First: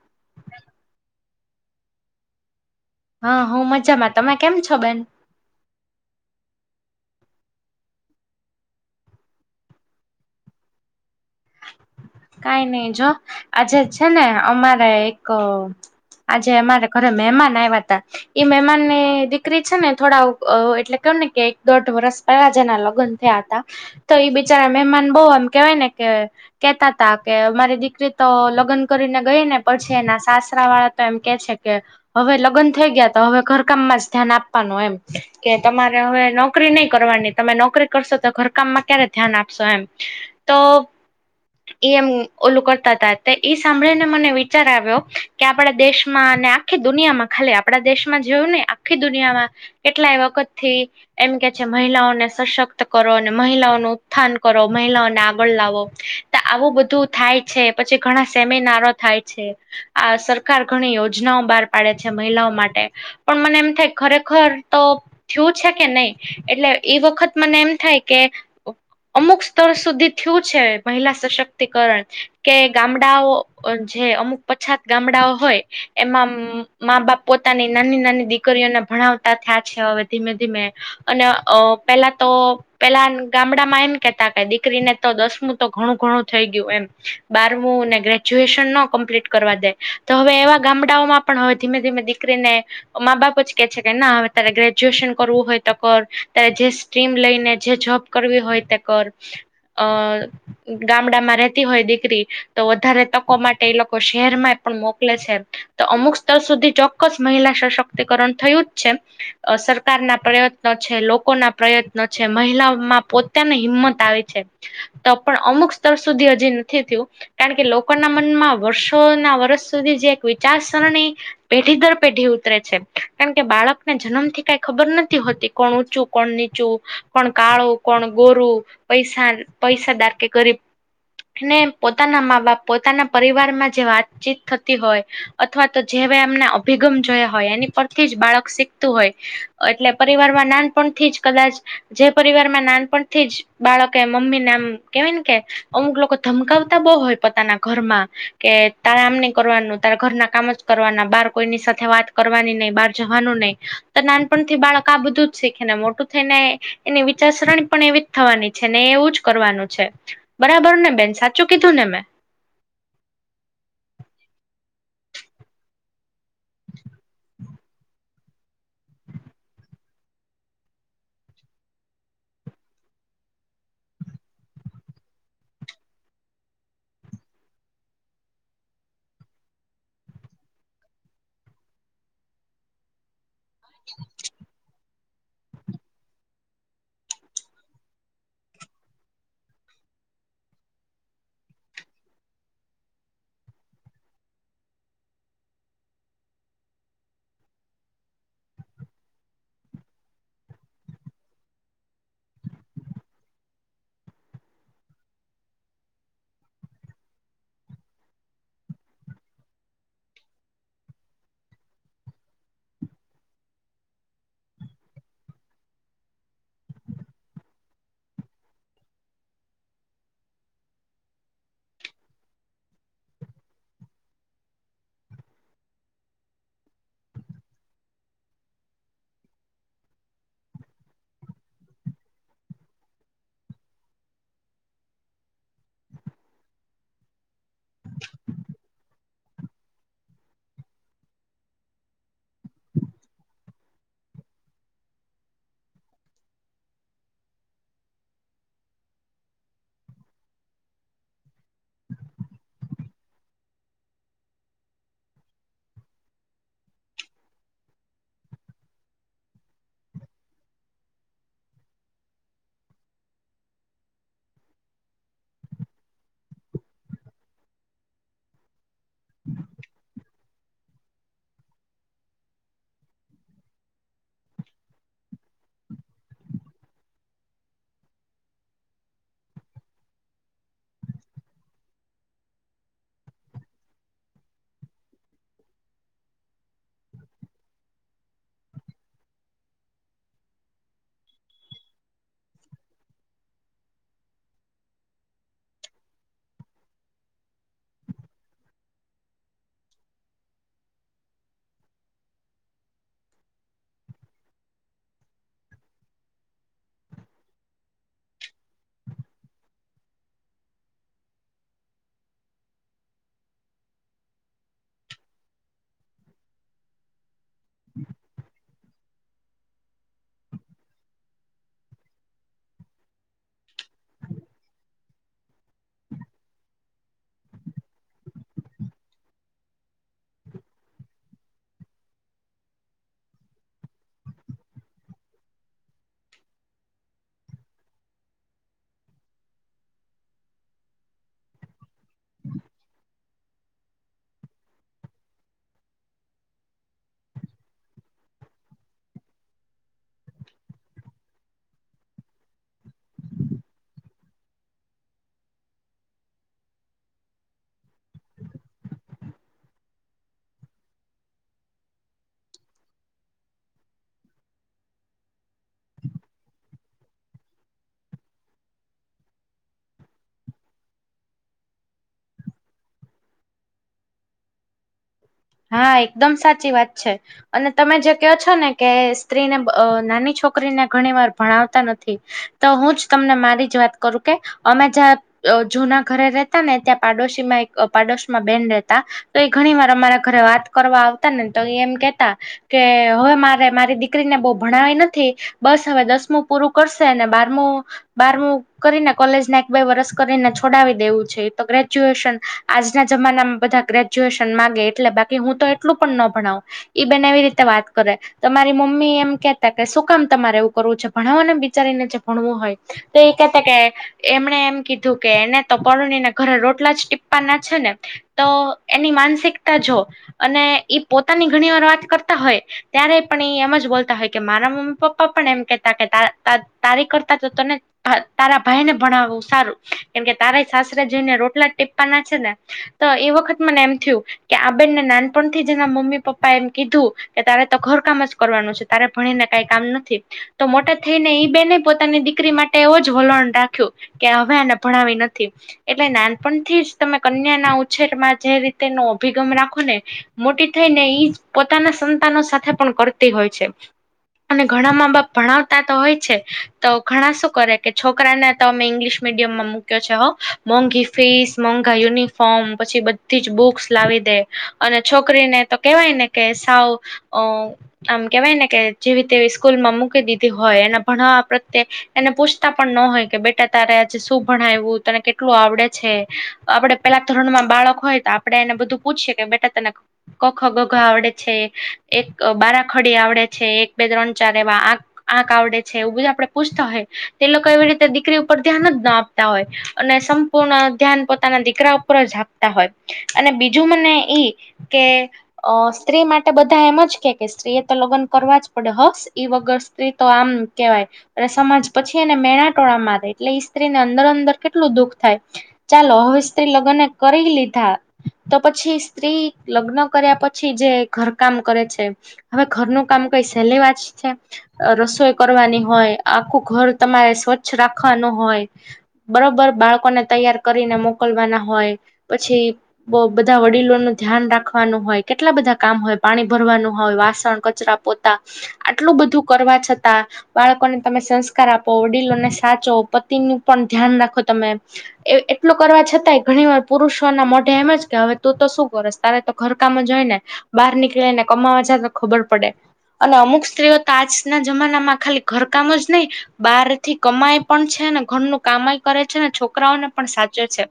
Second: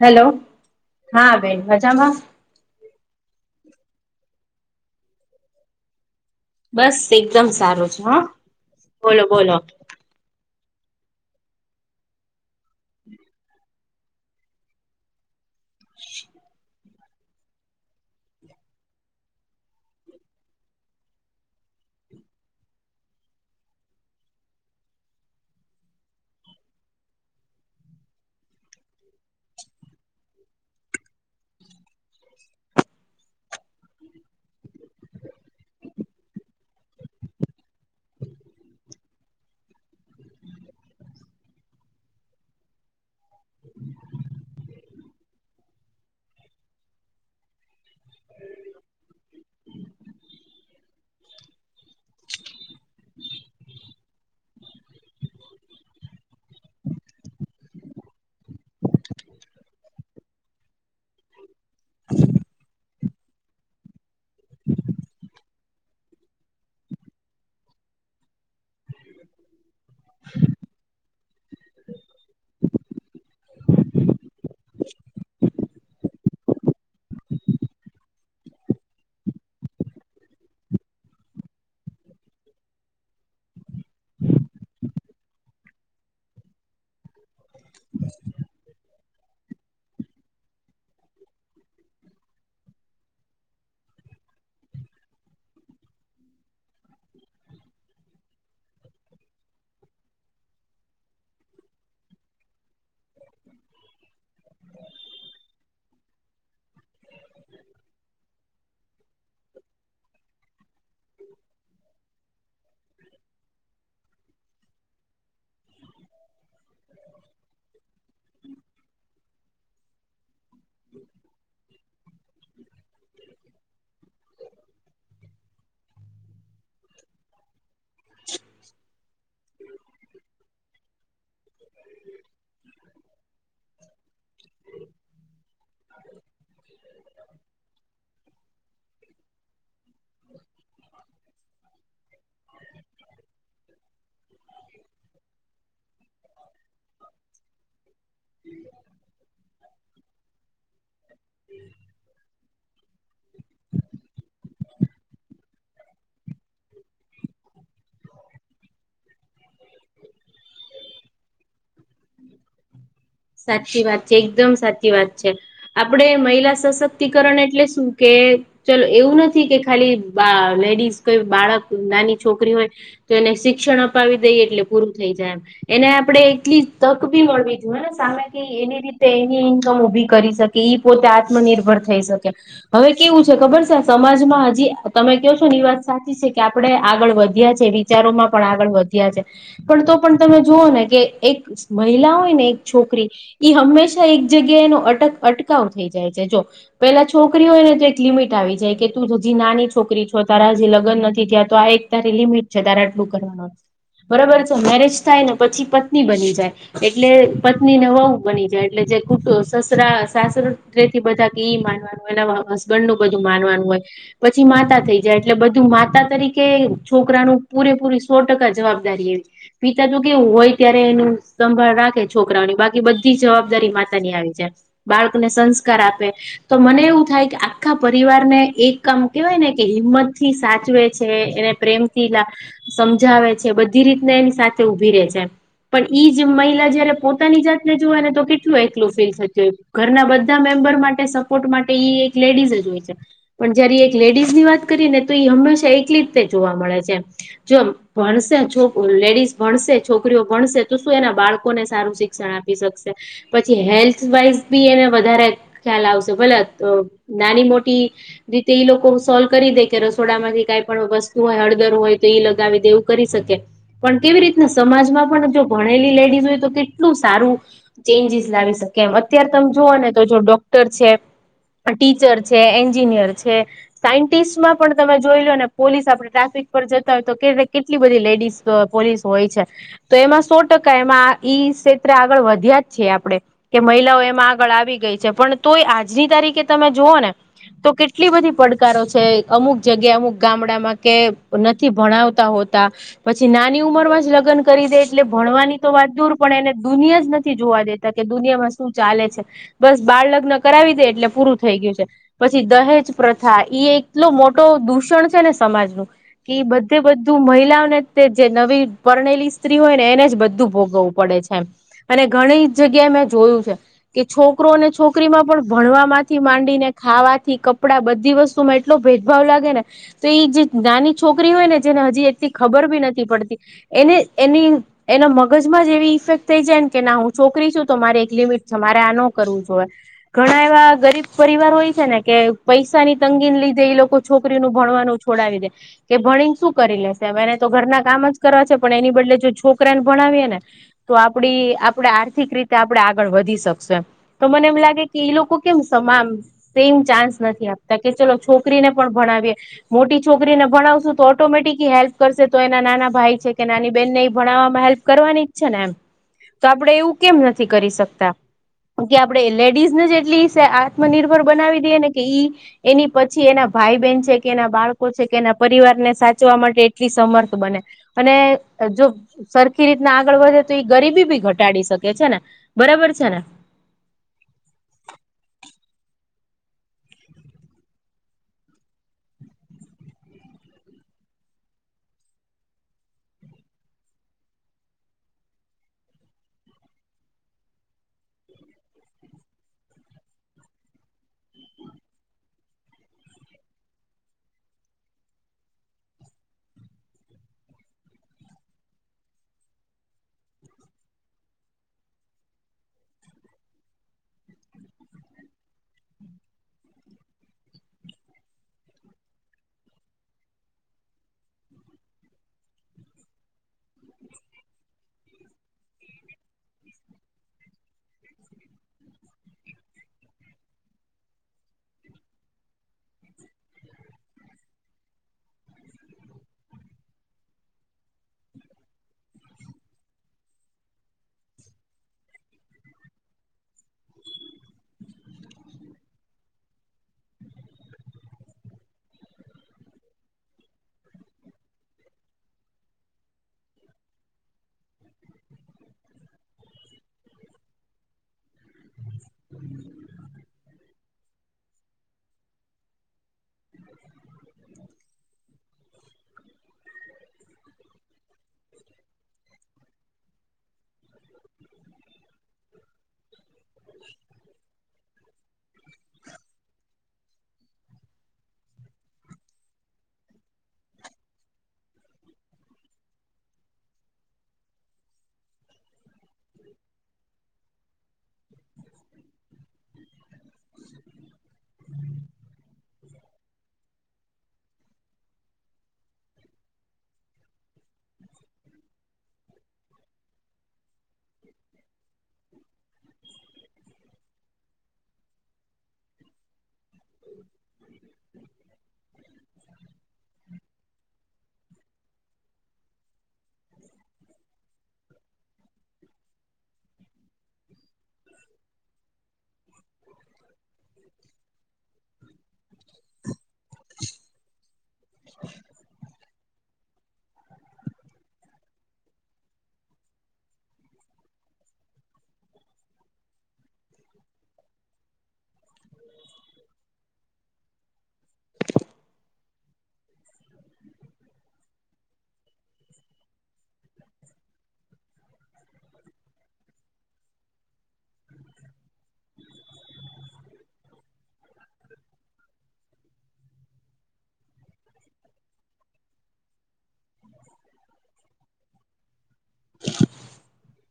Hello હા બેન મજામાં. હા હું મજામાં તમે કેમ છો બેન. બસ એકદમ સારું છે હા બોલો બોલો. કાઈ નઈ જો આજે છે ને અમારે એક આજે અમારે. ઘરે મહેમાન આવાતા. ઈ મહેમાન ને દીકરી છે ને થોડા એટલે કેવ ને કે એક દોઢ વર્ષ. પેલાજ એના લગ્ન થયા હતા તો એ બિચારા મહેમાન બહુ એમ કેહેવાય ને કે કેતા. તા કે મારી દીકરી તો લગ્ન કરીને ગઈ ને પછી એના સાસરા વાળા તો એમ કે છે કે. હવે લગ્ન થઈ ગયા તો હવે ઘરકામમાં જ ધ્યાન આપવાનું એમ. કે તમારે હવે નોકરી નહી કરવાની તમે નોકરી કરશો તો ઘરકામમાં ક્યારે ધ્યાન આપશો એમ. તો એ એમ ઓલું કરતા હતા તે ઈ સાંભળીને મને વિ. વિચાર આવ્યો કે આપણા દેશમાં અને આખી દુનિયામાં ખાલી આપણા દેશમાં જોયું ને આખી દુનિયામાં. કેટલા એ વખતથી. એમ કે છે મહિલાઓને સશક્ત કરો અને મહિલાઓનું ઉત્થાન કરો મહિલાઓને આગળ લાવો. આવું બધું થાય છે પછી ઘણા સેમિનારો થાય છે આ સરકાર ઘણી યોજના. યોજનાઓ બહાર પાડે છે મહિલાઓ માટે પણ મને એમ થાય ખરેખર તો થીયું છે કે નહી. એટલે એ વખત મને એમ થાય કે અમુક સ્તર સુધી થીયું છે મહિલા સશક્તિકરણ કે ગામડાઓ જે અમુક પછાત ગામડાઓ હોય એમાં મા બાપ પોતાની નાની નાની દીકરીઓને ભણાવતા થયા છે હવે ધીમે ધીમે અને અ પેલા તો. પેલા ગામડામાં એમ કેતા કે દીકરીને તો દસમું તો ઘણું ઘણું થઈ ગયું એમ બારમું ને ગ્રેજ્યુએશન ન કમ્પ્લીટ કરવા દે. તો હવે એવા ગામડાઓમાં પણ હવે ધીમે ધીમે દીકરીને મા બાપ જ કે છે કે ના હવે તારે ગ્રેજ્યુએશન કરવું હોય તો કર તારે જે સ્ટ્રીમ લઈને જે જોબ કરવી હોય તો કર અ. ગામડામાં રતી હોય દીકરી તો વધારે તકો માટે એ લોકો શહેર માં પણ મોકલે છે. તો અમુક સ્તર સુધી ચોક્કસ મહિલા સશક્તિકરણ થયું જ છે અ સરકારના પ્રયત્ન તો છે લોકો ના પ્રયત્ન છે મહિલાઓમાં પોતાની હિંમત આવે છે તો. પણ અમુક સ્તર સુધી હજી નથી થયું કારણ કે લોકોના મનમાં વર્ષો ના વર્ષ સુધી જે વિચાર સરણી પેઢી દર પેઢી ઉતરે છે. કારણ કે બાળકને જન્મ થી કઈ ખબર નથી હોતી કોણ ઊંચું કોણ નીચું કોણ કાળું કોણ ગોરું પૈસા પૈસાદાર કે ગરીબ ને પોતાના મા બાપ પોતાના પરિવારમાં જે વાતચીત થતી હોય અથવા તો જેવા એમના અભિગમ જોયા હોય એની પરથી જ બાળક શીખતું હોય. એટલે પરિવારમાં નાનપણથી જ કદાચ જે પરિવાર માં નાનપણથી જ બાળકે મમ્મી આમ કેવાય ને કે અમુક લોકો ધમકાવતા બહુ હોય પોતાના ઘરમાં કે તારે આમ ન કરવાનું તારા ઘરના કામ જ કરવાના બાર કોઈની સાથે વાત કરવાની નહી બહાર જવાનું નહી તો નાન પણથી બાળક આ બધું જ શીખે ને મોટું થઈ ને એની વિચારસરણી પણ એવી જ થવાની છે ને એવું જ કરવાનું છે બરાબર ને બેન સાચું કીધું ને મેં. સાચી વાત છે એકદમ સાચી વાત છે. આપણેે મહિલા સશક્તિકરણ એટલે શું કે ચલો એવું નથી કે ખાલી આ લેડીસ કોઈ બાળક નાની છોકરી હોય તો એને શિક્ષણ અપાવી દઈએ એટલે પૂરું થઈ જાય એમ. એને આપડે એટલી તક બી મળવી જોઈએને. સામે કે એની રીતે એની ઇન્કમ ઊભી કરી શકે એ પોતે આત્મનિર્ભર થઈ શકે. હવે કેવું છે ખબર છે સમાજમાં હજી તમે કયો છો ને ઈ વાત સાચી છે કે આપણે આગળ વધ્યા છે વિચારોમાં પણ આગળ વધ્યા છે પણ તો પણ તમે જુઓ ને કે એક મહિલા હોય ને એક છોકરી એ હંમેશા એક જગ્યા એનો અટક અટકાવ થઈ જાય છે જો પેલા છોકરીઓને તો એક લિમિટ આવી જાય કે તું હજી નાની છોકરી છો તારા હજી લગ્ન નથી થયાં તો આ એક તારી લિમિટ છે તારે આટલું કરવાનું બરોબર છે મેરેજ થાય ને પછી પત્ની બની જાય એટલે પત્ની ને વહુ બની જાય એટલે જે કુટું સસરા સાસરથી બધા ઈ માનવાનું એના મા હસબેન્ડ નું બધું માનવાનું હોય. પછી માતા થઈ જાય એટલે બધું માતા તરીકે છોકરાનું પૂરેપૂરી સો ટકા જવાબદારી એ પિતા નુ કેવું હોય ત્યારે એનું સંભાળ રાખે. છોકરાઓની બાકી બધી જવાબદારી માતાની આવી જાય બાળકને સંસ્કાર આપે તો મને એવું થાય કે આખા પરિવારને એક કામ કેવાય ને કે હિંમત થી સાચવે છે એને પ્રેમથી લા. સમજાવે છે બધી રીતને એની સાથે ઉભી રહે છે પણ ઈ જે મહિલા જયારે પોતાની જાતને જોવા ને તો કેટલું એકલું ફીલ થતું હોય ઘરના બધા મેમ્બર માટે પોર્ટ માટે ઈ એક લેડીઝ જ હોય છે. પણ જયારે એ એક લેડીઝ ની વાત કરીએ ને તો હંમેશા એકલી રીતે જોવા મળે છે એમ. જો ભણશે છોક લેડીસ ભણશે છોકરીઓ ભણશે તો શું એના બાળકોને સારું શિક્ષણ આપી શકશે. પછી હેલ્થ વાઈઝ બી એને વધારે ખ્યાલ આવશે ભલે તો નાની મોટી રીતે ઈ લોકો સોલ્વ કરી દે કે રસોડામાંથી કઈ પણ વસ્તુ હોય હળદર હોય તો એઈ લગાવી દે એવું કરી શકે. પણ કેવી રીતના સમાજમાં પણ જો ભણેલી લેડીઝ હોય તો કે કેટલું સારું ચેન્જીસ લાવી શકે એમ અત્યારે તમે જોઓ ને તો જો ડોક્ટર છે ટીચર છે, એન્જિનિયર છે સાયન્ટિસ્ટમાં પણ તમે જોઈ લો ને પોલીસ આપણે ટ્રાફિક પર જતા હોય તો કે કેટલી બધી લેડીઝ ત પોલીસ હોય છે તો એમાં સો ટકા એમાં ઈ ક્ષેત્ર આગળ વધ્યા જ છીએ આપડે. કે મહિલાઓ એમાં આગળ આવી ગઈ છે પણ તોય આજની તારીખે તમે જુઓ ને તો કેટલી બધી પડકારો છે અમુક જગ્યા અમુક ગામડામાં કે નથી ભણાવતા હોતા પછી નાની ઉંમર માં જ લગ્ન કરી દે એટલે ભણવાની તો વાત દૂર પણ એને દુનિયા જ નથી જોવા દેતા કે દુનિયામાં શું ચાલે છે. બસ બાળ લગ્ન કરાવી દે એટલે પૂરું થઈ ગ્યું છે. પછી દહેજ પ્રથા એ એટલો મોટો દૂષણ છે ને સમાજનું. કે બધે બધું મહિલાઓને તે જે નવી પરણેલી સ્ત્રી હોય ને એને જ બધું ભોગવું પડે છે એમ અને ઘણી જગ્યાએ મેં જોયું છે કે છોકરોને છોકરીમાં પણ ભણવા માંથી માંડીને ખાવાથી કપડા બધી વસ્ત તુમાં એટલો ભેદભાવ લાગે ને તો ઈ જે નાની છોકરી હોય ને જેને હજી એથી ખબર બી નથી પડતી એને એની એના મગજમાં જે ઇફેક્ટ થઈ જાયને કે ના હું છોકરી છું તો મારે એક લિમિટ મારે આ ન કરવું જોઈએ. ઘણા એવા ગરીબ પરિવાર હોય છે ને કે પૈસા ની તંગીન લીધે એ લોકો છોકરી નું ભણવાનું છોડાવી દે. કે ભણીન શું કરી લેશે હવે એને તો ઘરના કામ જ કરવા છે પણ એની બદલે જો છોકરાને ભણાવીએ ને તો આપડી આપણે આર્થિક રીતે આપડે આગળ વધી શકશે. તો મને એમ લાગે કે ઈ લોકો કેમ સમામ સેમ ચાન્સ નથી આપતા કે ચલો છોકરીને પણ ભણાવીએ મોટી છોકરીને ભણાવશું તો ઓટોમેટિકલી હેલ્પ કરશે તો એના નાના ભાઈ છે કે નાની બેહેનને ભણાવવામાં હેલ્પ કરવાની ઈચ્છે ને એમ તો આપડે એવું કેમ નથી કરી શકતા. કે આપડે લેડીઝને જે એટલી સે આત્મનિર્ભર બનાવી દઈએ ને કે ઈ એની પછી એના ભાઈ-બહેન છે કે એના બાળકો છે કે એના પરિવારને સાચવા માટે એટલી સમર્થ બને. અને જો સરખી રીતના આ આગળ વધે તો એ ગરીબી ભી ઘટાડી શકે છે ને બરાબર છે ને. હા એકદમ સાચી વાત છે. અને તમે જે કહો છો ને કે સ્ત્રીને અ નાની છોકરીને ઘણી વાર ભણાવતા નથી. તો હું જ તમને મારી જ વાત કરું કે અમે જ્યાં અ જૂના ઘરે રેતા ને ત્યાં પાડોશી માં એક પાડોશમાં બેન રેતા. તો એ ઘણી વાર અમારા ઘરે વાત કરવા આવતા ને તો એમ કેતા કે હવે મારે મારી દીકરીને બહુ ભણાવી નથી બસ હવે દસમું પૂરું કરશે અને બારમું બારમું કરીને કોલેજને એક બે વરસ કરીને છોડાવી દેવું છે તો ગ્રેજ્યુએશન આજના જમાનામાં બધા ગ્રેજ્યુએશન માંગે એટલે બાકી હું તો એટલું પણ ન ભણાવું. ઈ બેન એવી રીતે વાત કરે. તમારી મમ્મી એમ કેતા કે શું કામ તમારે એવું કરવું છે ભણાવો ને બિચારીને જે ભણવું હોય. તે ઈ કેતા કે એમણે એમ કીધું કે એને તો પરણીને ઘરે રોટલા જ ટીપ્પા ના છે ને. તો એની માનસિકતા જોવો અને ઈ પોતાની ઘણી વાર વાત કરતા હોય ત્યારે પણ ઈ એમ જ બોલતા હોય કે મારા મમ્મી પપ્પા પણ એમ કેહેતા કે તા તા તારી કરતા તો તને હા તારા ભાઈ ને ભણાવવું સારું કેમકે તારાય સાસરે જઈને રોટલા ટીપ્પાના છે ને. તો એ વખત મને એમ થ્યું કે આ બેેનને નાનપણથી જેના મમ્મી પપ્પા એમ કીધું કે તારે તો ઘર કામ જ કરવાનું છે તારે ભણીને કઈ કામ નથી. તો મોટા થઈને ઈ બેન પોતાની દીકરી માટે એવો જ વલણ રાખ્યું. કે હવે એને ભણાવી નથી. એટલે નાનપણથી જ તમે કન્યા ના ઉછેર માં જે રીતેનો, અભિગમ રાખો ને મોટી થઈ ને ઈ પોતાના સંતાનો સાથે પણ કરતી હોય. છે, અને ઘણામાં બાપ ભણાવતા તો હોય છે, તો ઘણા શું કરે કે છોકરાને તો અમે ઇંગ્લિશ મીડિયમમાં મૂક્યો છે હો મોંઘી ફીસ, મોંઘા યુનિફોર્મ પછી બધી જ બુક્સ, લાવી દે અને છોકરીને તો કેવાય ને કે સાવ અ આમ કેવાય ને કે જેવીતે સ્કૂલમાં મૂકી દીધી હોય એના ભણાવવા પ્રત્યે એને પૂછતા પણ ન હોય, કે બેટા તારે આજે શું ભણાવું તને કેટલું આવડે છે. આપડે પહેલા ધોરણમાં બાળક હોય તો આપ આપણે એને બધું પૂછીય કે બેટા તને ક ખ ગ આવડે છે એક બાર ખડી આવડે છે એક બે ત્રણ ચાર એવા આ આંક આવડે છે એવું બધા આપડે પૂછતા હોય તે લોકો એવી રીતે દીકરી ઉપર ધ્યાન જ ના આપતા હોય અને સમ્ પૂર્ણ ધ્યાન પોતાના દીકરા ઉપર જાપતા હોય અને બીજું મને ઈ કે, અ સ્ત્રી માટે બધા એમ જ કે કે સ્ત્રી એ તો લગ્ન કરવા જ પડે હ ઇ વગર સ્ત્રી તો આમ કહેવાય અને સમાજ પછી એને મેણાટોળા મારે એટલે ઈ સ્ત્રીને અંદર અંદર કેટલું દુઃખ થાય ચાલો હવે સ્ત્રી લગ્નને કરી લીધા તો પછી, સ્ત્રી લગ્ન કર્યા પછી જે ઘરકામ કરે છે. હવે ઘરનું કામ કઈ સહેલી વાત જ છે રસોઈ કરવાની હોય, આખું ઘર તમારે સ્વચ્છ રાખવાનું હોય. બરોબર બાળકોને તૈયાર કરીને મોકલવાના હોય પછી. બ બધા વડીલોનું ધ્યાન રાખવાનું હોય, કેટલા બધા કામ હોય, પાણી ભરવાનું હોય, વાસણ, કચરા પોતા આટલું બધું કરવા છતાં બાળકોને તમે સંસ્કાર આપો વડીલોને સાચો પતિનું પણ ધ્યાન રાખો તમે એ એટલું કરવા છતાંય ઘણી વાર પુરુષોના મો એમજ કે હવે તું તો શું કરસ તારે તો ઘરકામ જ હોય ને બહાર નીકળે ને કમાવા જાય તો ખબર પડે. અને અમુક સ્ત્રીઓ તો આજના જમાનામાં ખાલી ઘરકામ જ નહી, બહાર થી કમાય પણ છે ને, ઘરનું કામય કરે છે ને, છોકરાઓને પણ સાચવે છે.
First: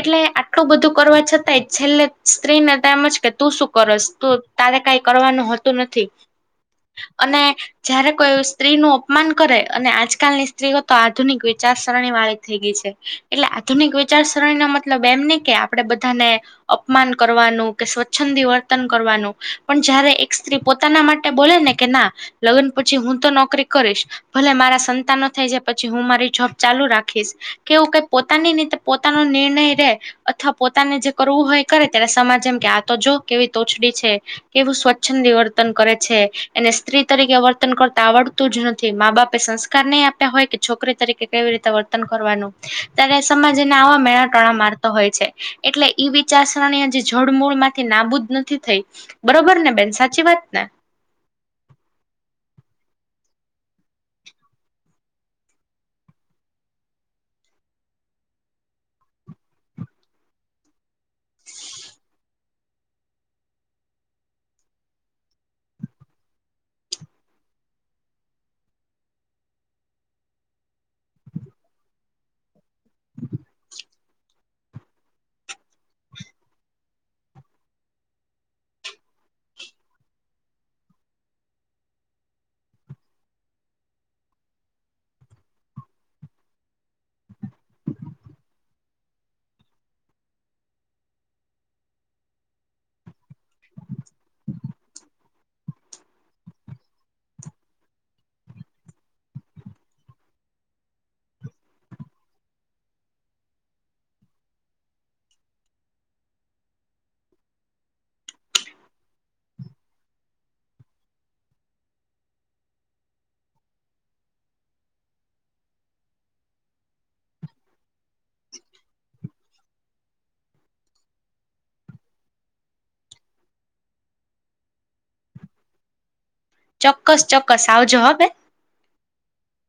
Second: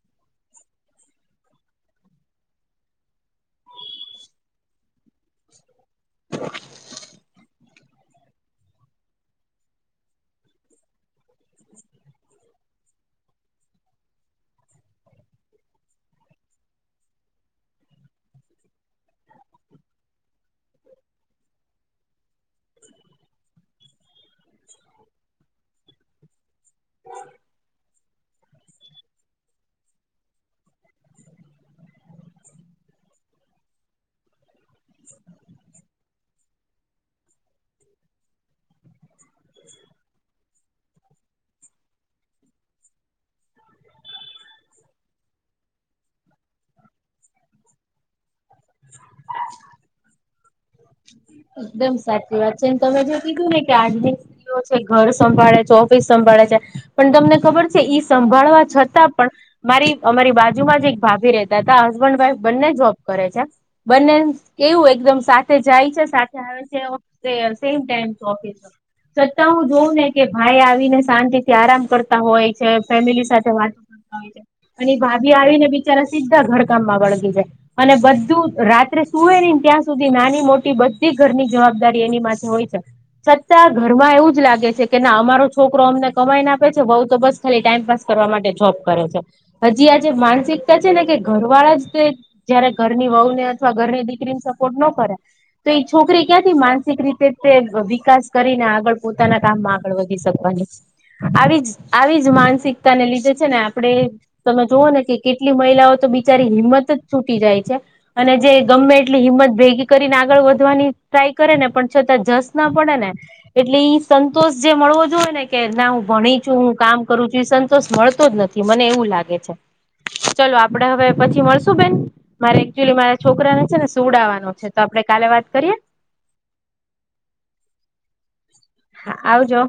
એટલે આટલું બધું. કરવા છતાંય છેલ્લે સ્ત્રીને તેમજ કે તું શું કરશ તું. તારે કાઈ કરવાનું હોતું નથી, અને જયારે કોઈ સ્ત્રી નું અપમાન કરે અને આજકાલની સ્ત્રીઓ તો આધુનિક વિચારસરણી વાળી થઈ ગઈ છે. એટલે આધુનિક વિચારસરણી નો મતલબ એમ નઇ કે આપડે બધાને, અપમાન કરવાનું કે સ્વચ્છંદી વર્તન કરવાનું પણ જયારે એક સ્ત્રી પોત પોતાના માટે બોલે ને કે ના લગ્ન પછી હું તો નોકરી કરીશ, ભલે મારા સંતાનો થઈ જાય પછી હું મારી જોબ ચાલુ રાખીશ. કેવું કઈ પોતાની રીતે પોતાનો નિર્ણય રે અ થ પોતાને જે કરવું હોય કરે ત્યારે સમાજ એમ કે આ તો જો કેવી તોચડી છે‌. કેવું સ્વચ્છંદી વર્તન કરે છે એને સ્ત્રી તરીકે વર્તન કરતા આવડતું જ નથી મા બાપ પે સંસ્કાર નહી આપ્યા હોય કે છોકરી તરીકે કેવી રીતે વર્તન કરવાનું, ત્યારે સમાજને આવા મેણા ટણા મારતો હોય છે. એટલે ઈ વિચારસરણી અજી જડમૂળ માંથી નાબૂદ નથી થઈ બરોબર ને બેન સાચી વાત ને એકદમ સાચી વાત છેને તમે જો કીધું ને કે આજ દિ વસે ઘર સંભાળે છે, ઓફિસ સંભાળે છે. પણ તમને ખબર છે ઈ સંભાળવા છતાં પણ મારી અમારી બાજુમાં જ એક ભાભી રેતા હતા હસબન્ડ વાઈફ બંને જોબ કરે છે. બંને કેવું એકદમ સાથે જાય છે સાથે આવે છે સેમ ટાઈમ ઓફિસનો છતાં હું જોઉં ને કે ભાઈ આવીને શાંતિ થી આરામ કરતા હોય છે ફેમિલી સાથે વાત કરતા હોય અને ભાભી આવીને બિચારા સીધા ઘરકામમાં વળગી જાય અને બધું રાત્રે સુવે નય ત્યાં સુધી નાની મોટી બધી ઘરની જવાબદારી એની માથે હોય છે. છતાં ઘરમાં એવું જ લાગે છે કે ના અમારો છોકરો અમને કમાઈને આપે છે વહુ તો બસ ખાલી ટાઈમપાસ કરવા માટે જોબ કરે છે. હજી આ જેે માનસિકતા છે ને કે ઘર વાળા જ તે જયારે ઘરની વહુ ને અથવા ઘરની દીકરી ને સપોર્ટ નો કરે તો એ છોકરી ક્યાંથી માનસિક રીતે તે વિકાસ કરીને આગળ પોતાના કામમાં આગળ વધી શકવાની આવી જ આવી જ માનસિકતાને લીધે છે ને આપણેે તમે જુઓ ને કે કેટલી મહિલાઓ તો બિચારી હિંમત જ છૂટી જાય છે. અને જે ગમે એટલી હિંમત ભેગી કરીને આગળ વધવાની ટ્રાય કરે ને પણ છતાં જસ ના પડે ને એટલે ઈ સંતોષ જે મળવો જોએ ને કે ના હું ભણી છું, હું કામ કરું છું એ સંતોષ મળતો જ નથી. મને એવું લાગે છે ચલો આપડે હવે પછી મળશું બેન મારે એકચુલી મારા છોકરાને છે ને સુડાવાનો છે તો આપડે કાલે વાત કરીએ ચોક્કસ ચોક્કસ આવજો હો બેન હા આવ જો.